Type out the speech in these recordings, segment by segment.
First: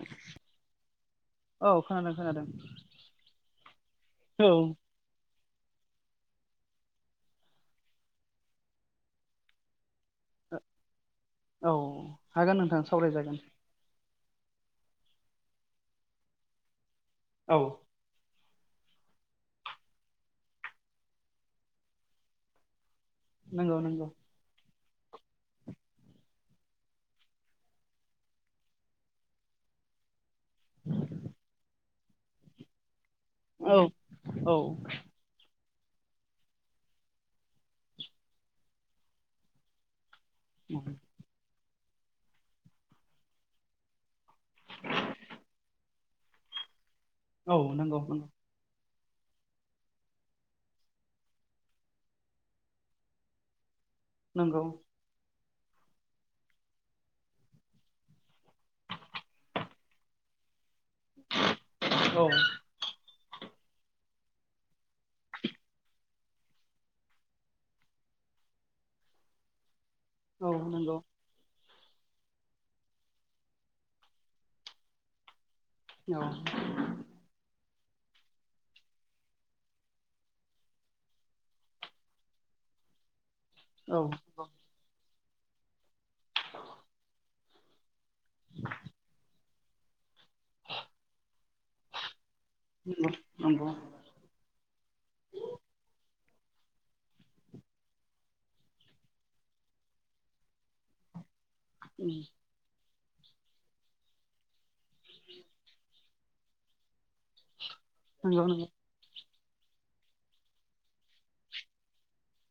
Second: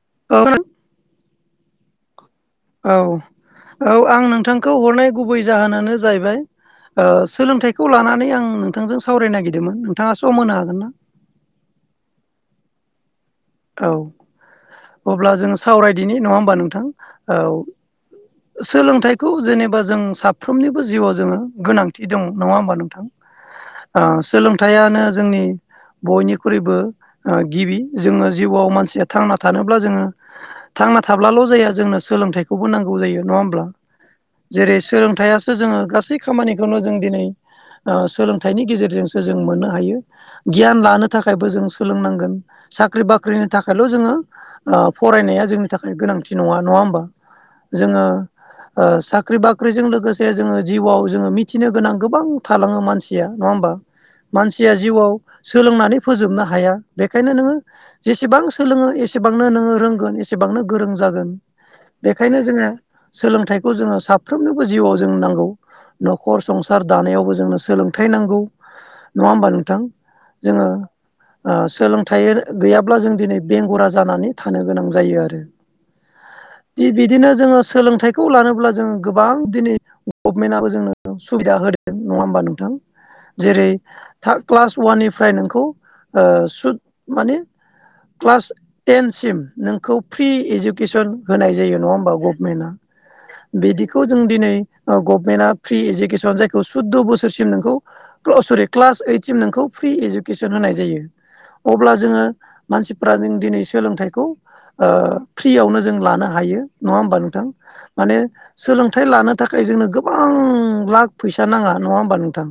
[unintelligible] औ खोनादों खोनादों। औ औ आं नोंथांखौ हरनाय गुबै जाहोनानो जाहैबाय ओ सोलोंथाइखौ लानानै आं नोंथांजों सावरायनो नागिरदोंमोन। थाङा सम होनो हागोन ना। औ हागोन नोंथां सावरायजागोन। औ अब्ला जों सावरायदिनि नङा होमबा नोंथां। औ। सोलोंथाइखौ जेनेबा जों साफ्रोमनिबो जिउआव जोङो गोनांथि दं नङा होमबा नोंथां। नोंगौ नोंगौ। थायानो जोंनि बयनिख्रुइबो ओ गिबि जोङो जिउआव मानसिया थांना थानोब्ला जोङो थांना थाब्लाल' जाया जोंनो सोलोंथाइखौबो नांगौ जायो। नङा होमब्ला औ औ जेरै सोलोंथाइया सो जोङो गासै खामानिखौनो जों दिनै ओ सोलोंथाइनि गेजेरजोंसो जों मोननो हायो। गियान लानो थाखायबो जों सोलोंनांगोन सा ख्रि बाख्रिनि थाखायल' जोङो ओ फरायनाया जोंनि थाखाय गोनांथि नङा नङा होमबा। औ जोङो नोंगौ। ओ साख्रि बाख्रिजों लोगोसे जोङो जिउआव जोङो मिथिनो गोनां गोबां थालाङो मानसिया नङा होमबा। नंगौ मानसिया जिउआव सोलोंनानै फोजोबनो हाया बेखायनो नोङो जेसेबां सोलोङो एसेबांनो नोङो रोंगोन एसेबांनो गोरों जागोन औ बेखायनो जोङो सोलोंथाइखौ जोङो साफ्रोमनोबो जिउआव जों नांगौ। न'खर संसार दानायावबो जोंनो सोलोंथाइ नांगौ नङा होमबा नोंथां। औ जोङो नंगौ ओ सोलोंथाइ गैयाब्ला जों दिनै बेंगुरा जानानै थानो गोनां जायो आरो। औ। दि बिदिनो जोङो सोलोंथाइखौ लानोब्ला जों गोबां दिनै गभमेन्टआबो जोंनो सुबिदा होदों नङा होमबा नोंथां। [inaudible] जेरै औ नंगौ क्लास अवाननिफ्राय नोंखौ ओ सुद माने क्लास टेनसिम नोंखौ फ्रि इडुकेसन होनाय जायो नङा होमबा गभमेन्टआ। नंगौ बिदिखौ जों दिनै गभमेन्टआ फ्रि इडुकेस जायखौ सुदद' बोसोरसिम नोंखौ अ सरि क्लाज ओइदसिम नोंखौ फ्रि इडुकेसन होनाय जायो। अब्ला जोङो मानसि फोरा जों दिनै सोलोंथाइखौ ओ फ्रियावनो जों लानो हायो नङा होमबा नोंथां। माने नंगौ नंगौ सोलोंथाइ लानो थाखाय जोंनो गोबां लाख फैसा नाङा नङा होमबा नोंथां।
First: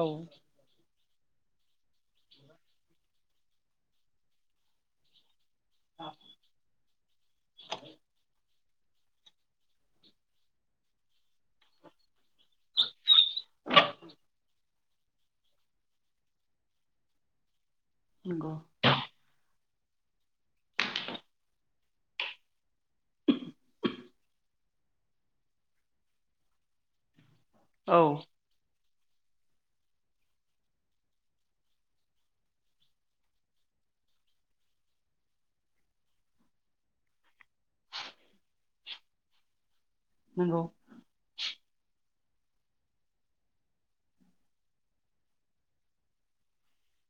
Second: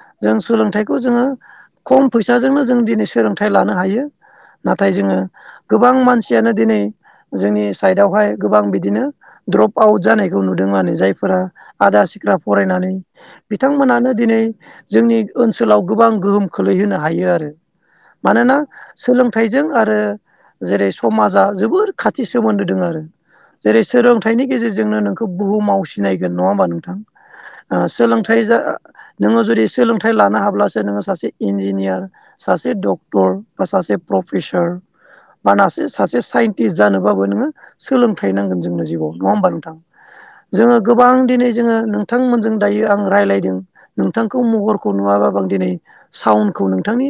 औ जों सोलोंथाइखौ जोङो खम फैसाजोंनो जों दिनै सोलोंथाइ लानो हायो। नाथाय जोङो गोबां मानसियानो दिनै जोंनि साइडआवहाय गोबां बिदिनो द्रप आउट जानायखौ नुदों आरो जायफोरा आदा सिद्रा फरायनानै बिथांमोनानो दिनै जोंनि ओनसोलाव गोबां गोहोम खोलै होनोनो हायो आरो नंगौ मानोना सोलोंथाइ जों आरो जेरै समाजा जोबोर खाथि सोमोन्दो दं आरो। जेरै सोलोंथाइनि गेजेरजोंनो नोंखौ बुहुममाव सिनायगोन नङा होमबा नोंथां। ओ औ सोलोंथाइ जा नोङो जुदि सोलोंथाइ लानो हाब्लासो नोङो सासे इन्जिनियार। सासे डक्टर बा सासे प्रफेसार। बानासो सासे साइन्टिस्ट जानोबाबो नोङो सोलोंथाइ नांगोन जोंनो जिउआव नङा होमबा नोंथां नंगौ जोङो गोबां दिनै जोङो नोंथांमोनजों दायो आं रायज्लायदों नोंथांखौ महरखौ नुवाबाब आं दिनै साउन खौ नोंथांनि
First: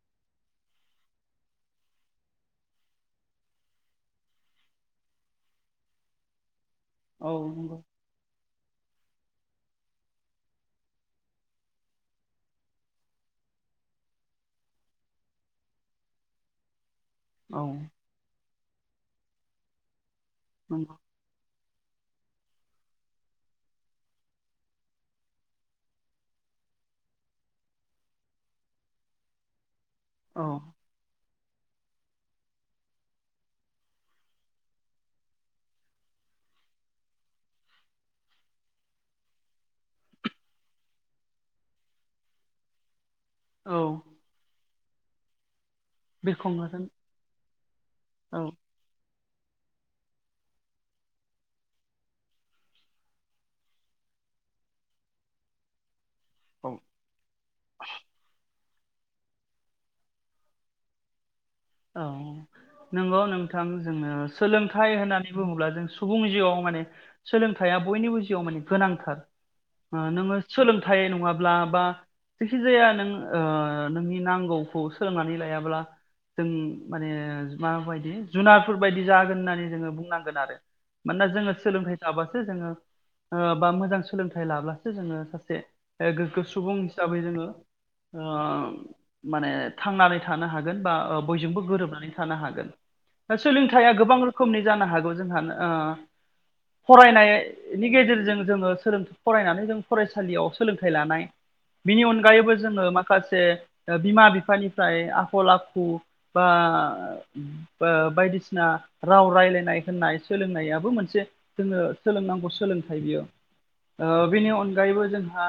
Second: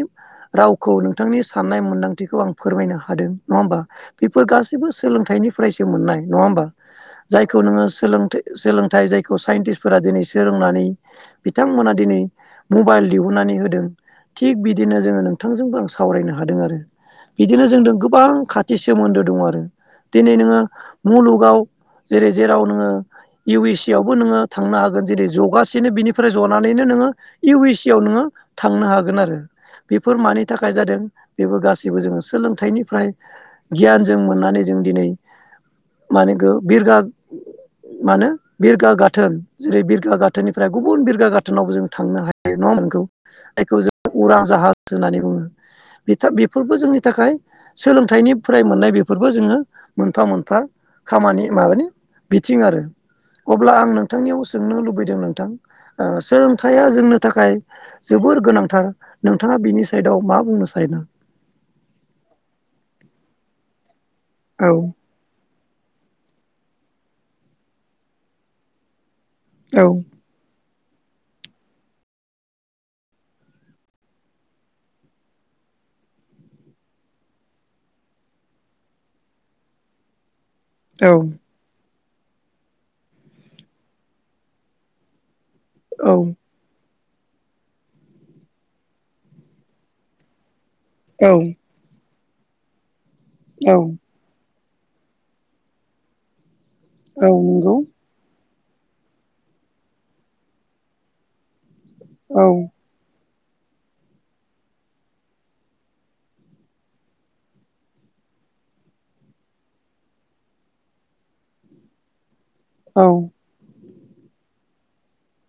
रावखौ नोंथांनि साननाय मोनदांथिखौ आं फोरमायनो हादों नङा होमबा बेफोर गासैबो सोलोंथाइनिफ्रायसो मोननाय नङा होमबा औ जायखौ नंगौ नोङो सोलोंथाइ सोलोंथाइ जायखौ साइन्टिस्फोरा दिनै सोलोंनानै बिथांमोना दिनै मबाइल दिहुननानै होदों थिग बिदि बिदिनो जोङो नोंथांजोंबो आं सावरायनो हादों आरो औ बिदिनो जों गोबां खाथि सोमोन्दो दङ आरो दिनै नोङो नंगौ मुलुगाव जेरै जेराव नोङो इउ एस सि आवबो नोङो थांनो हागोन जेरै जगासिनो बिनिफ्राय जनानै बिनो नोङो इउ एस सि आव नोङो थांनो हागोन आरो बेफोर मानि औ थाखाय जादों बेबो गासैबो जोङो सोलोंथाइनिफ्राय गियान जों मोननानै जों दिनै माने गो बिरगा मानो बिरगा गाथोन जेरै बिरगा गाथोननिफ्राय गुबुन बिरगा गाथोनावबो जों थांनो हायो नङामोनखौ औ उरां जाहाज होननानै बुङो बिरखं बेफोरबो हागोन जोंनि थाखाय सोलोंथाइनि औ मोननाय बेफोर बेफोरबो जोङो मोनफा मोनफा खामानि माबानि बिथिं आरो अब्ला आं नोंथांनियाव सोंनो लुबैदों नोंथां औ सोलोंथाइया जोंनि थाखाय जोबोर गोनांथार नोंथाङा बिनि साइदाव मा बुंनो सानदों औ नंगौ नोंथां जोङो औ सोलोंथाइ होननानै बुङोब्ला जों सुबुं जिउआव माने सोलोंथाया बयनिबो जिआव मानि गोनांथार औ थाय नङाब्ला बा जायखि जाया नों नोंनि नांगौखौ सोलोंनानै लायाब्ला जों माने माबायदि जुनारफोरबायायदि जागोन होननानै जोङो बुंनांगोन आरो औ मानोना जोङो सोलोंथाइ थाब्लाासो जोङो बा मोजां सोलोंथाइ लाब्लासो जोङो सासे औ गोगो सुबुं हिसाबै जोङो माने थांनानै थानो हागोन बा ओ बयजोंबो गोरोबनानै थानो हागोन दा औ सोलोंथया गोबां रोखोमनि जानो हागौ जोंहा औ औ नंगौ फरायनायनि गेजेरजों जोङो फरायनानै जों फरायसालियाव सोलोंथाइ लानाय बिनि औ अनगायैबो जोङो माखासे बिमा बिफानिफ्राय आखल आखु बा बायदिसिना राव रायज्लायनाय होननाय सोलोंनायाबो मोनसे जोङो सोलोंनांगौ सोलोंथाइ औ बियो बेनि अनगायै अनगायबो जोंहा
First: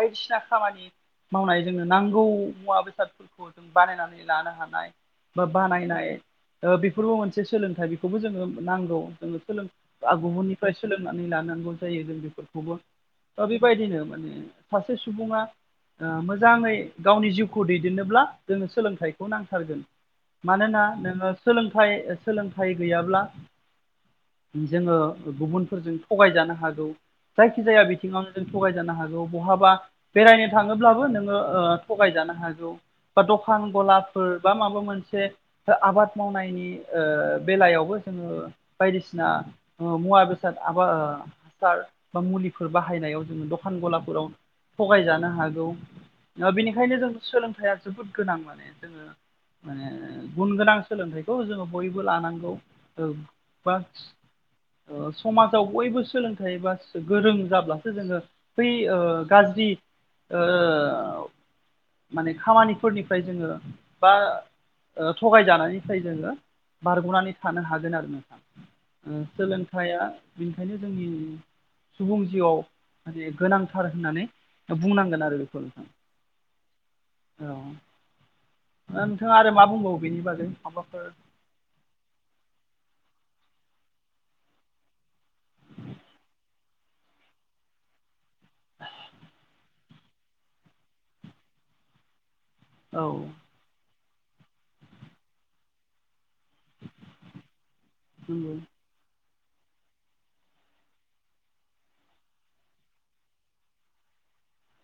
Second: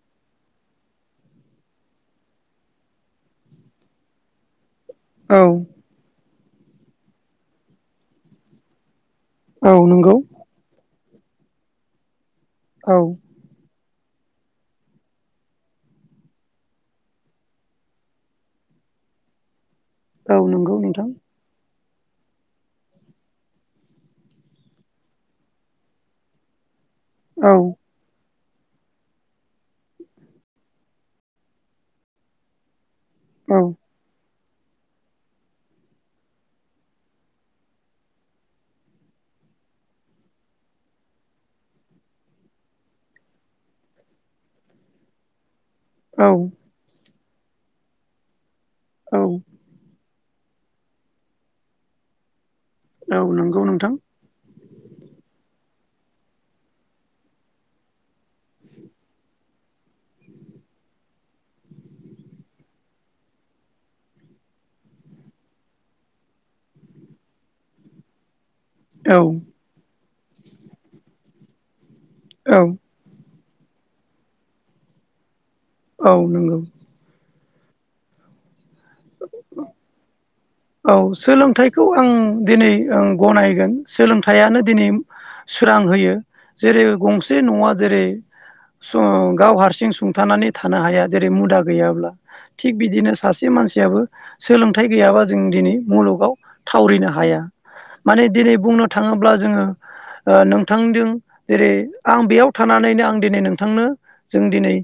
बायदिसिना खामानि मावनाय जोंनो नांगौ मुवा बेसादफोरखौ जों बानायनानै लानो हानाय बा बानायनाय बेफोरबो मोनसे सोलोंथाइ बेखौबो जोङो नांगौ जो औ नंगौ गुबुननिफ्राय सोलोंनानै लानांगौ जायो जों बेफोरखौबो औ दा बेबायदिनो माने सासे सुबुङा मोजाङै गावनि जिउखौ दैदेननोब्ला जोङो सोलोंथाइखौ नांथारगोन औ नंगौ मानोना नोंथां नोङो सोलोंथाइ सोलोंथाइ गैयाब्ला जोङो गुबुनफोरजों थगायजानो हागौ औ जायखिजाया बिथिङाव जों थगायजानो हागौ बहाबा बेरायनो थाङोब्लाबो नोङो थगायजानो हागौ बा औ दखान गलाफोर बा माबा मोनसे आबाद मावनायनि बेलायावबो जोङो बायदिसिना मुवा बेसाद आबा हासार बा मुलिफोर बाहायनायाव जोङो दखान गलाफोराव थगायजानो हागौ औ बेनिखायनो जों सोलोंथाइा जोबोद गोनां माने जोङो औ माने गुन गोनां सोलोंथाइखौ जोङो बयबो लानांगौ ओ औ नंगौ बा नोंथां समाजाव बयबो सोलोंथाइ बा गोरों जाब्लासो जोंङो बै गाज्रि ओ माने खामानिफोरनिफ्राय जोंङो बा ओ थगायजानायनिफ्राय जोंङो बारग'नानै थानो हागोन आरो नोंथां औ सोलोंथाइया बेनिखायनो जोंनि सुबुं जिउआव औ माने गोनांथार होननानै बुंनांगोन आरो बेखौ औ नंगौ ओ दा नोंथाङा आरो मा बुंबावो बेनि बागै औ माबाफोर सोलोंथाइखौ आं दिनै गनायगोन सोलोंथाइयानो दिनै सोरां होयो जेरै गंसे न'आ जेरै स गाव हारसिं सुंथानानै थानो हाया जेरै मुदा गैयाब्ला थिग औ बिदिनो सासे मानसियाबो सोलोंथाइ गैयाबा जों दिनै मुलुगाव थावरिनो हाया माने दिनै नंगौ बुंनो थाङोब्ला जोंङो नोंथांजों जेरै आं बेयाव थानानैनो आं दिनै नोंथांनो जों दिनै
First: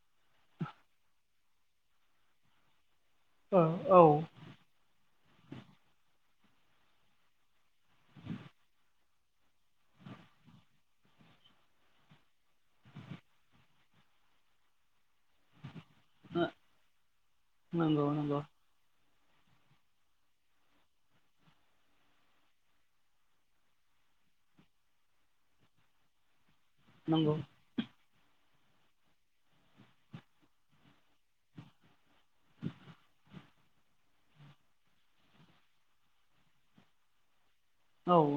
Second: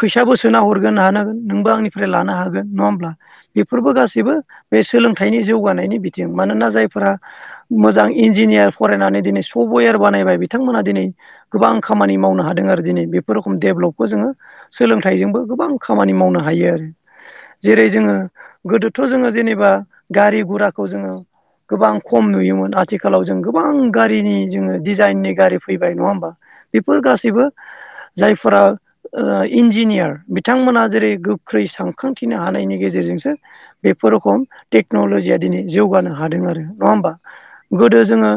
फैसाबो सोना हरगोन हानांगोन नोंबो आंनिफ्राय लानो हागोन नङा होमब्ला औ बेफोरबो औ गासैबो बे सोलोंथाइनि जौगानायनि बिथिं मानोना जायफोरा मोजां इन्जिनियार फरायनानै दिनै सब वेर बानायबाय बिथांमोना दिनै गोबां खामानि मावनो हादों आरो दिनै बेफोर देभेलपखौ जोंङो सोलोंथाइजोंबो गोबां खामानि मावनो हायो आरो जेरै नंगौ जोंङो नंगौ गोदोथ' जोंङो जेने बा गारि गुराखौ जोंङो गोबां खम नुयोमोन आथिखालाव जों गोबां गारिनि जोंङो डिजाइननि गारि फैबाय नङा होमबा बेफोर नंगौ गासैबो जायफोरा ओ इन्जिनियार बिथांमोना जेरै गोख्रै सानखांथिनो हानायनि गेजेरजोंसो बेफोर रखम टेक्न'ल'जिया दिनै जौगानो हादों आरो नङा होमबा गोदो औ जोङो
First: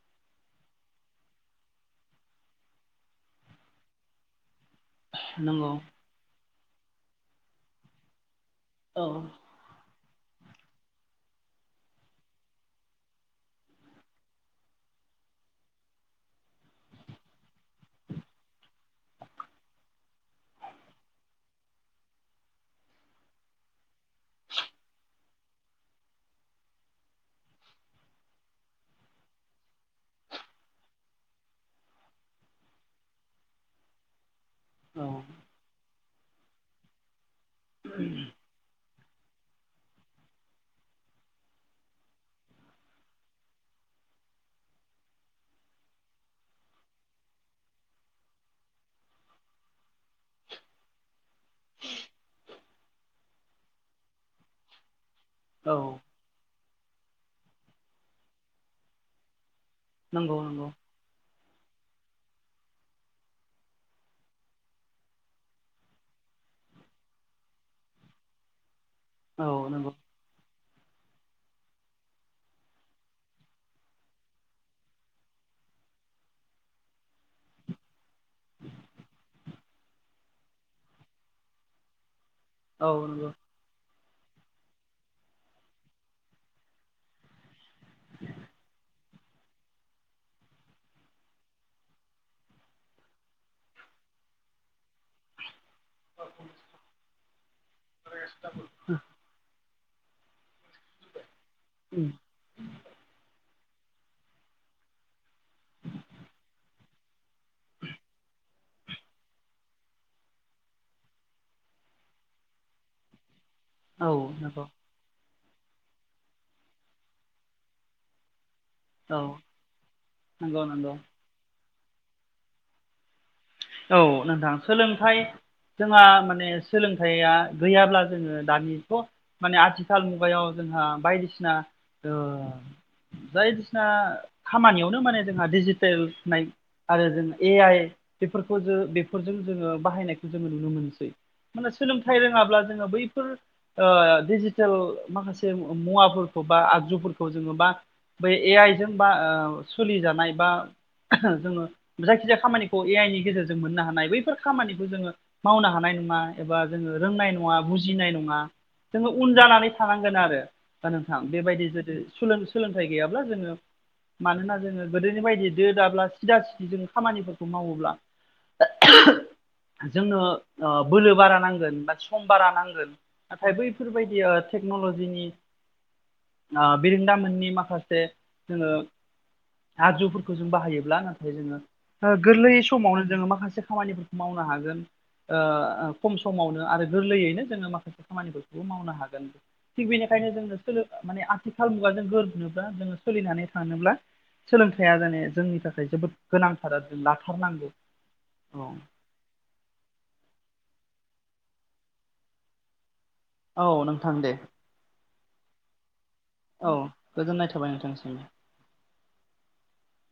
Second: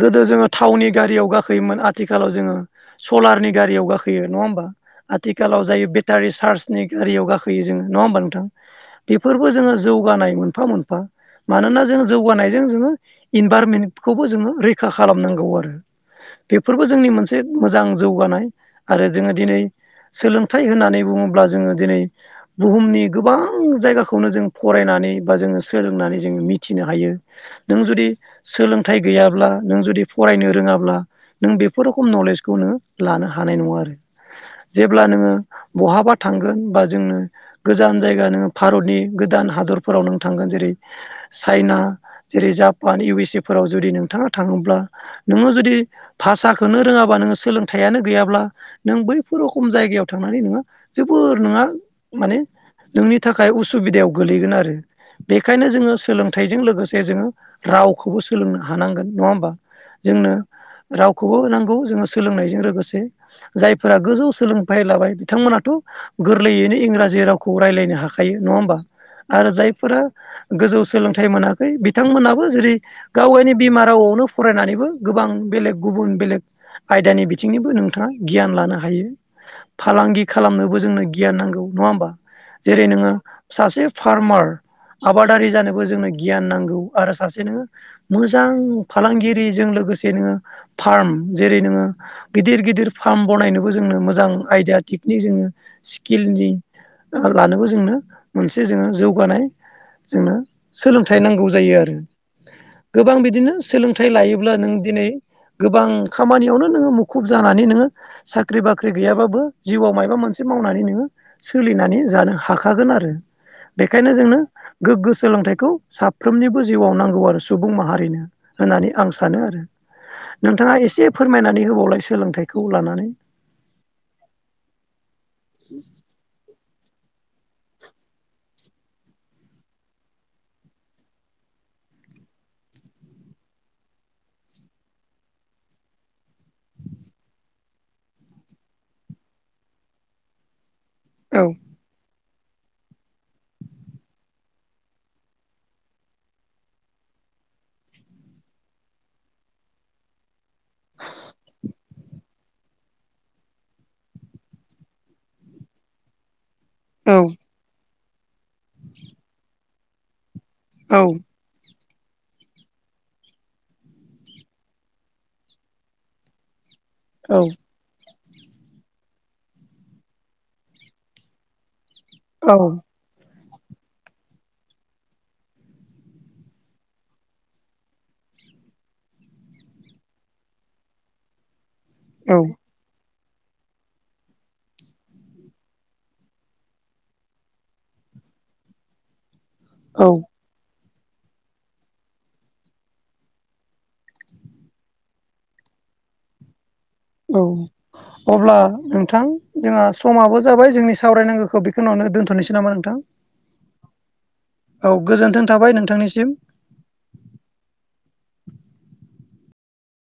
गोदो जोंङो थावनि गारियाव गाखोयोमोन आथिखालाव जोंङो सलारनि गारियाव गाखोयो नंङा हा आथिखालाव नंगौ जायो बेटारि चार्जनि गारियाव गाखोयो जोंङो नङा होमबा नोंथां औ बेफोरबो जोंङो जौगानाय मोनफा मोनफा मानोना जोंङो जौगानायजों जोंङो इनभारमेन्टखौबो जोंङो रैखा खालामनांगौ आरो। बेफोरबो जोंनि मोनसे मोजां जौगानाय आरो जोंङो दिनै सोलोंथाइ होननानै बुङोब्ला जोंङो दिनै बुहुमनि गोबां जायगाखौनो जों फरायनानै बा जों सोलोंनानै जों मिथिनो हायो‌ नों जुदि सोलों थाय गैयाब्ला नों जुदि फरायनो रोङाब्ला नों बेफोर रोखम नलेजखौ नोङो लानो हानाय नङा आरो [inaudible] जेब्ला नोङो बहाबा थांगोन बा जोंनो गोजान जायगा नोंङो मुलुगनि गोदान हादरफोराव नों थांगोन जेरै चाइना जेरै जापान इउ एस ए फोराव जों जुदि नोंथाङा थाङोब्ला नोङो जुदि भाषाखौनो रोङाबा नोङो सोलोंथाइयानो गैयाब्ला नों बैफोर रखम जायगायाव थांनानै नोंङो जोबोर नोंहा माने जोंनि नोंनि थाखाय उसुबिदायाव गोलैगोन आरो बेखायनो औ जोंङो सोलोंथाय जों लोगोसे जोंङो रावखौबो सोलोंनो हानांगोन नङा होमबा जोंनो नंगौ नंगौ रावखौबो होनांगौ जोंङो सोलोंनायजों लोगोसे जायफोरा गोजौ सोलोंथाइ लाबाय बिथांमोनाथ गोरलैयैनो इंरा जि रावखौ रायजलायनो हाखायो नङा होमबा औ आरो नंगौ जायफोरा गोजौ सोलों थाय मोनाखै बिथांमोनाबो जेरै गाव गायनि बिमा रावआवनो फरायनानैबो गोबां बेलेग गुबुन बेलेग आयदानि बिथिंनिबो नोंथाङा गियान लानो हायो फालांगि खालामनोबो जोंनो गियान नांगौ नङा हबा जेरै औ नोङो नंगौ सासे फार्मार आबादारि जानोबो जोंनो गियान नांगौ आरो सासे नोंङो मोजां फालांगिरिजों लो गोसे नोङो फार्म जेरै नोङो गिदिर गिदिर फार्म बनायनोबो जोंनो मोजां आयदा टेकनिक जोंङो स्किलनि लानोबो जोंनो मोनसे जोंङो जौगानाय जोंनो सोलोंथाइ नांगौ जायो आरो। उम गोबां बिदिनो सोलोंथाइ लायोब्ला नों दिनै गोबां खामानियावनो नोङो मुखुब जानानै नोङो साख्रि बाख्रि गैयाबाबो जिउआव मायबा मोनसे मावनानै नोङो सोलिनानै जानो हाखागोन आरो औ बेखायनो जोंङो नंगौ गोग्गो सोलोंथाइखौ साफ फ्रोमनिबो जिउआव नांगौ आरो सुबुं माहारिनो होननानै आं औ सानो आरो नंगौ नोंथाङा नंगौ एसे फोरमायनानै होबावलाय सोलोंथाइखौ लानानै औ नोंथां सोलोंथाइ जोंहा माने सोलोंथाइया गैयाब्ला जोङो दानिथ माने आथिखाल मुगायाव जोंहा बायदिसिना जायदिसिना खामानियावनो माने जोंहा डिजिटेल होननाय आरो जों ए आइ बेफोरखौ जो बेफोरजों जोङो बाहायनायखौ जोङो नुनो मोनसै औ माने सोलोंथाइ रों ङाब्ला जोङो बैफोर डिजिटेल माखासे मुवाफोरखौ बा आगजुफोरखौ जों बा बै ए आइ जों बा सोलिजानाय बा जोङो जायखिजाया खामानिखौ ए आइ नि गेजेरजों मोननो हानाय बैफोर खामानिखौ जोंङो मावनो हानाय नङा एबा जोंङो औ रोंनाय नङा बु जिनाय नङा जोङो उन जानानै थानांगोन आरो दा औ नोंथां बेबायदि जु सोलोंथाइ गैयाब्ला जोङो मानोना जोङो गोदोनि बायदि दो दाब्ला सिदा सिद जों औ खामानिफोरखौ मावोब्ला जोंनो बोलो बारा नांगोन बा खम बारा नांगोन नाथाय बैफोरबायदि टेक्नलजिनि बिरोंदामोननि माखासे जोङो आगजुफोरखौ जों बाहायोब्ला नाथाय जोंङो औ गोरलै समावनो जोंङो मा खासे खामानिफोरखौ मावनो हागोन खम समावनो आरो गोरलैयैनो जोङो माखासे खामानिफोरखौबो मावनो हागोन थिग औ बेनिखायनो जोंनो स माने आथिखाल मुगाजों गोरोबनोब्ला जोङो सोलिनानै थानोब्ला सोलोंथाइया जाने जोंनि थाखाय जोबोद गोनां औ अब्ला औ नोंथां जोंहा समाबो जाबाय जोंनि सावरायनांगौखौ बेखौ नावनो दोनथनोसै नामा नोंथां औ नोंथां दे औ गोजोन्थों थाबाय नोंथांनि औ गोजोननाय थाबाय नोंथांनिसिम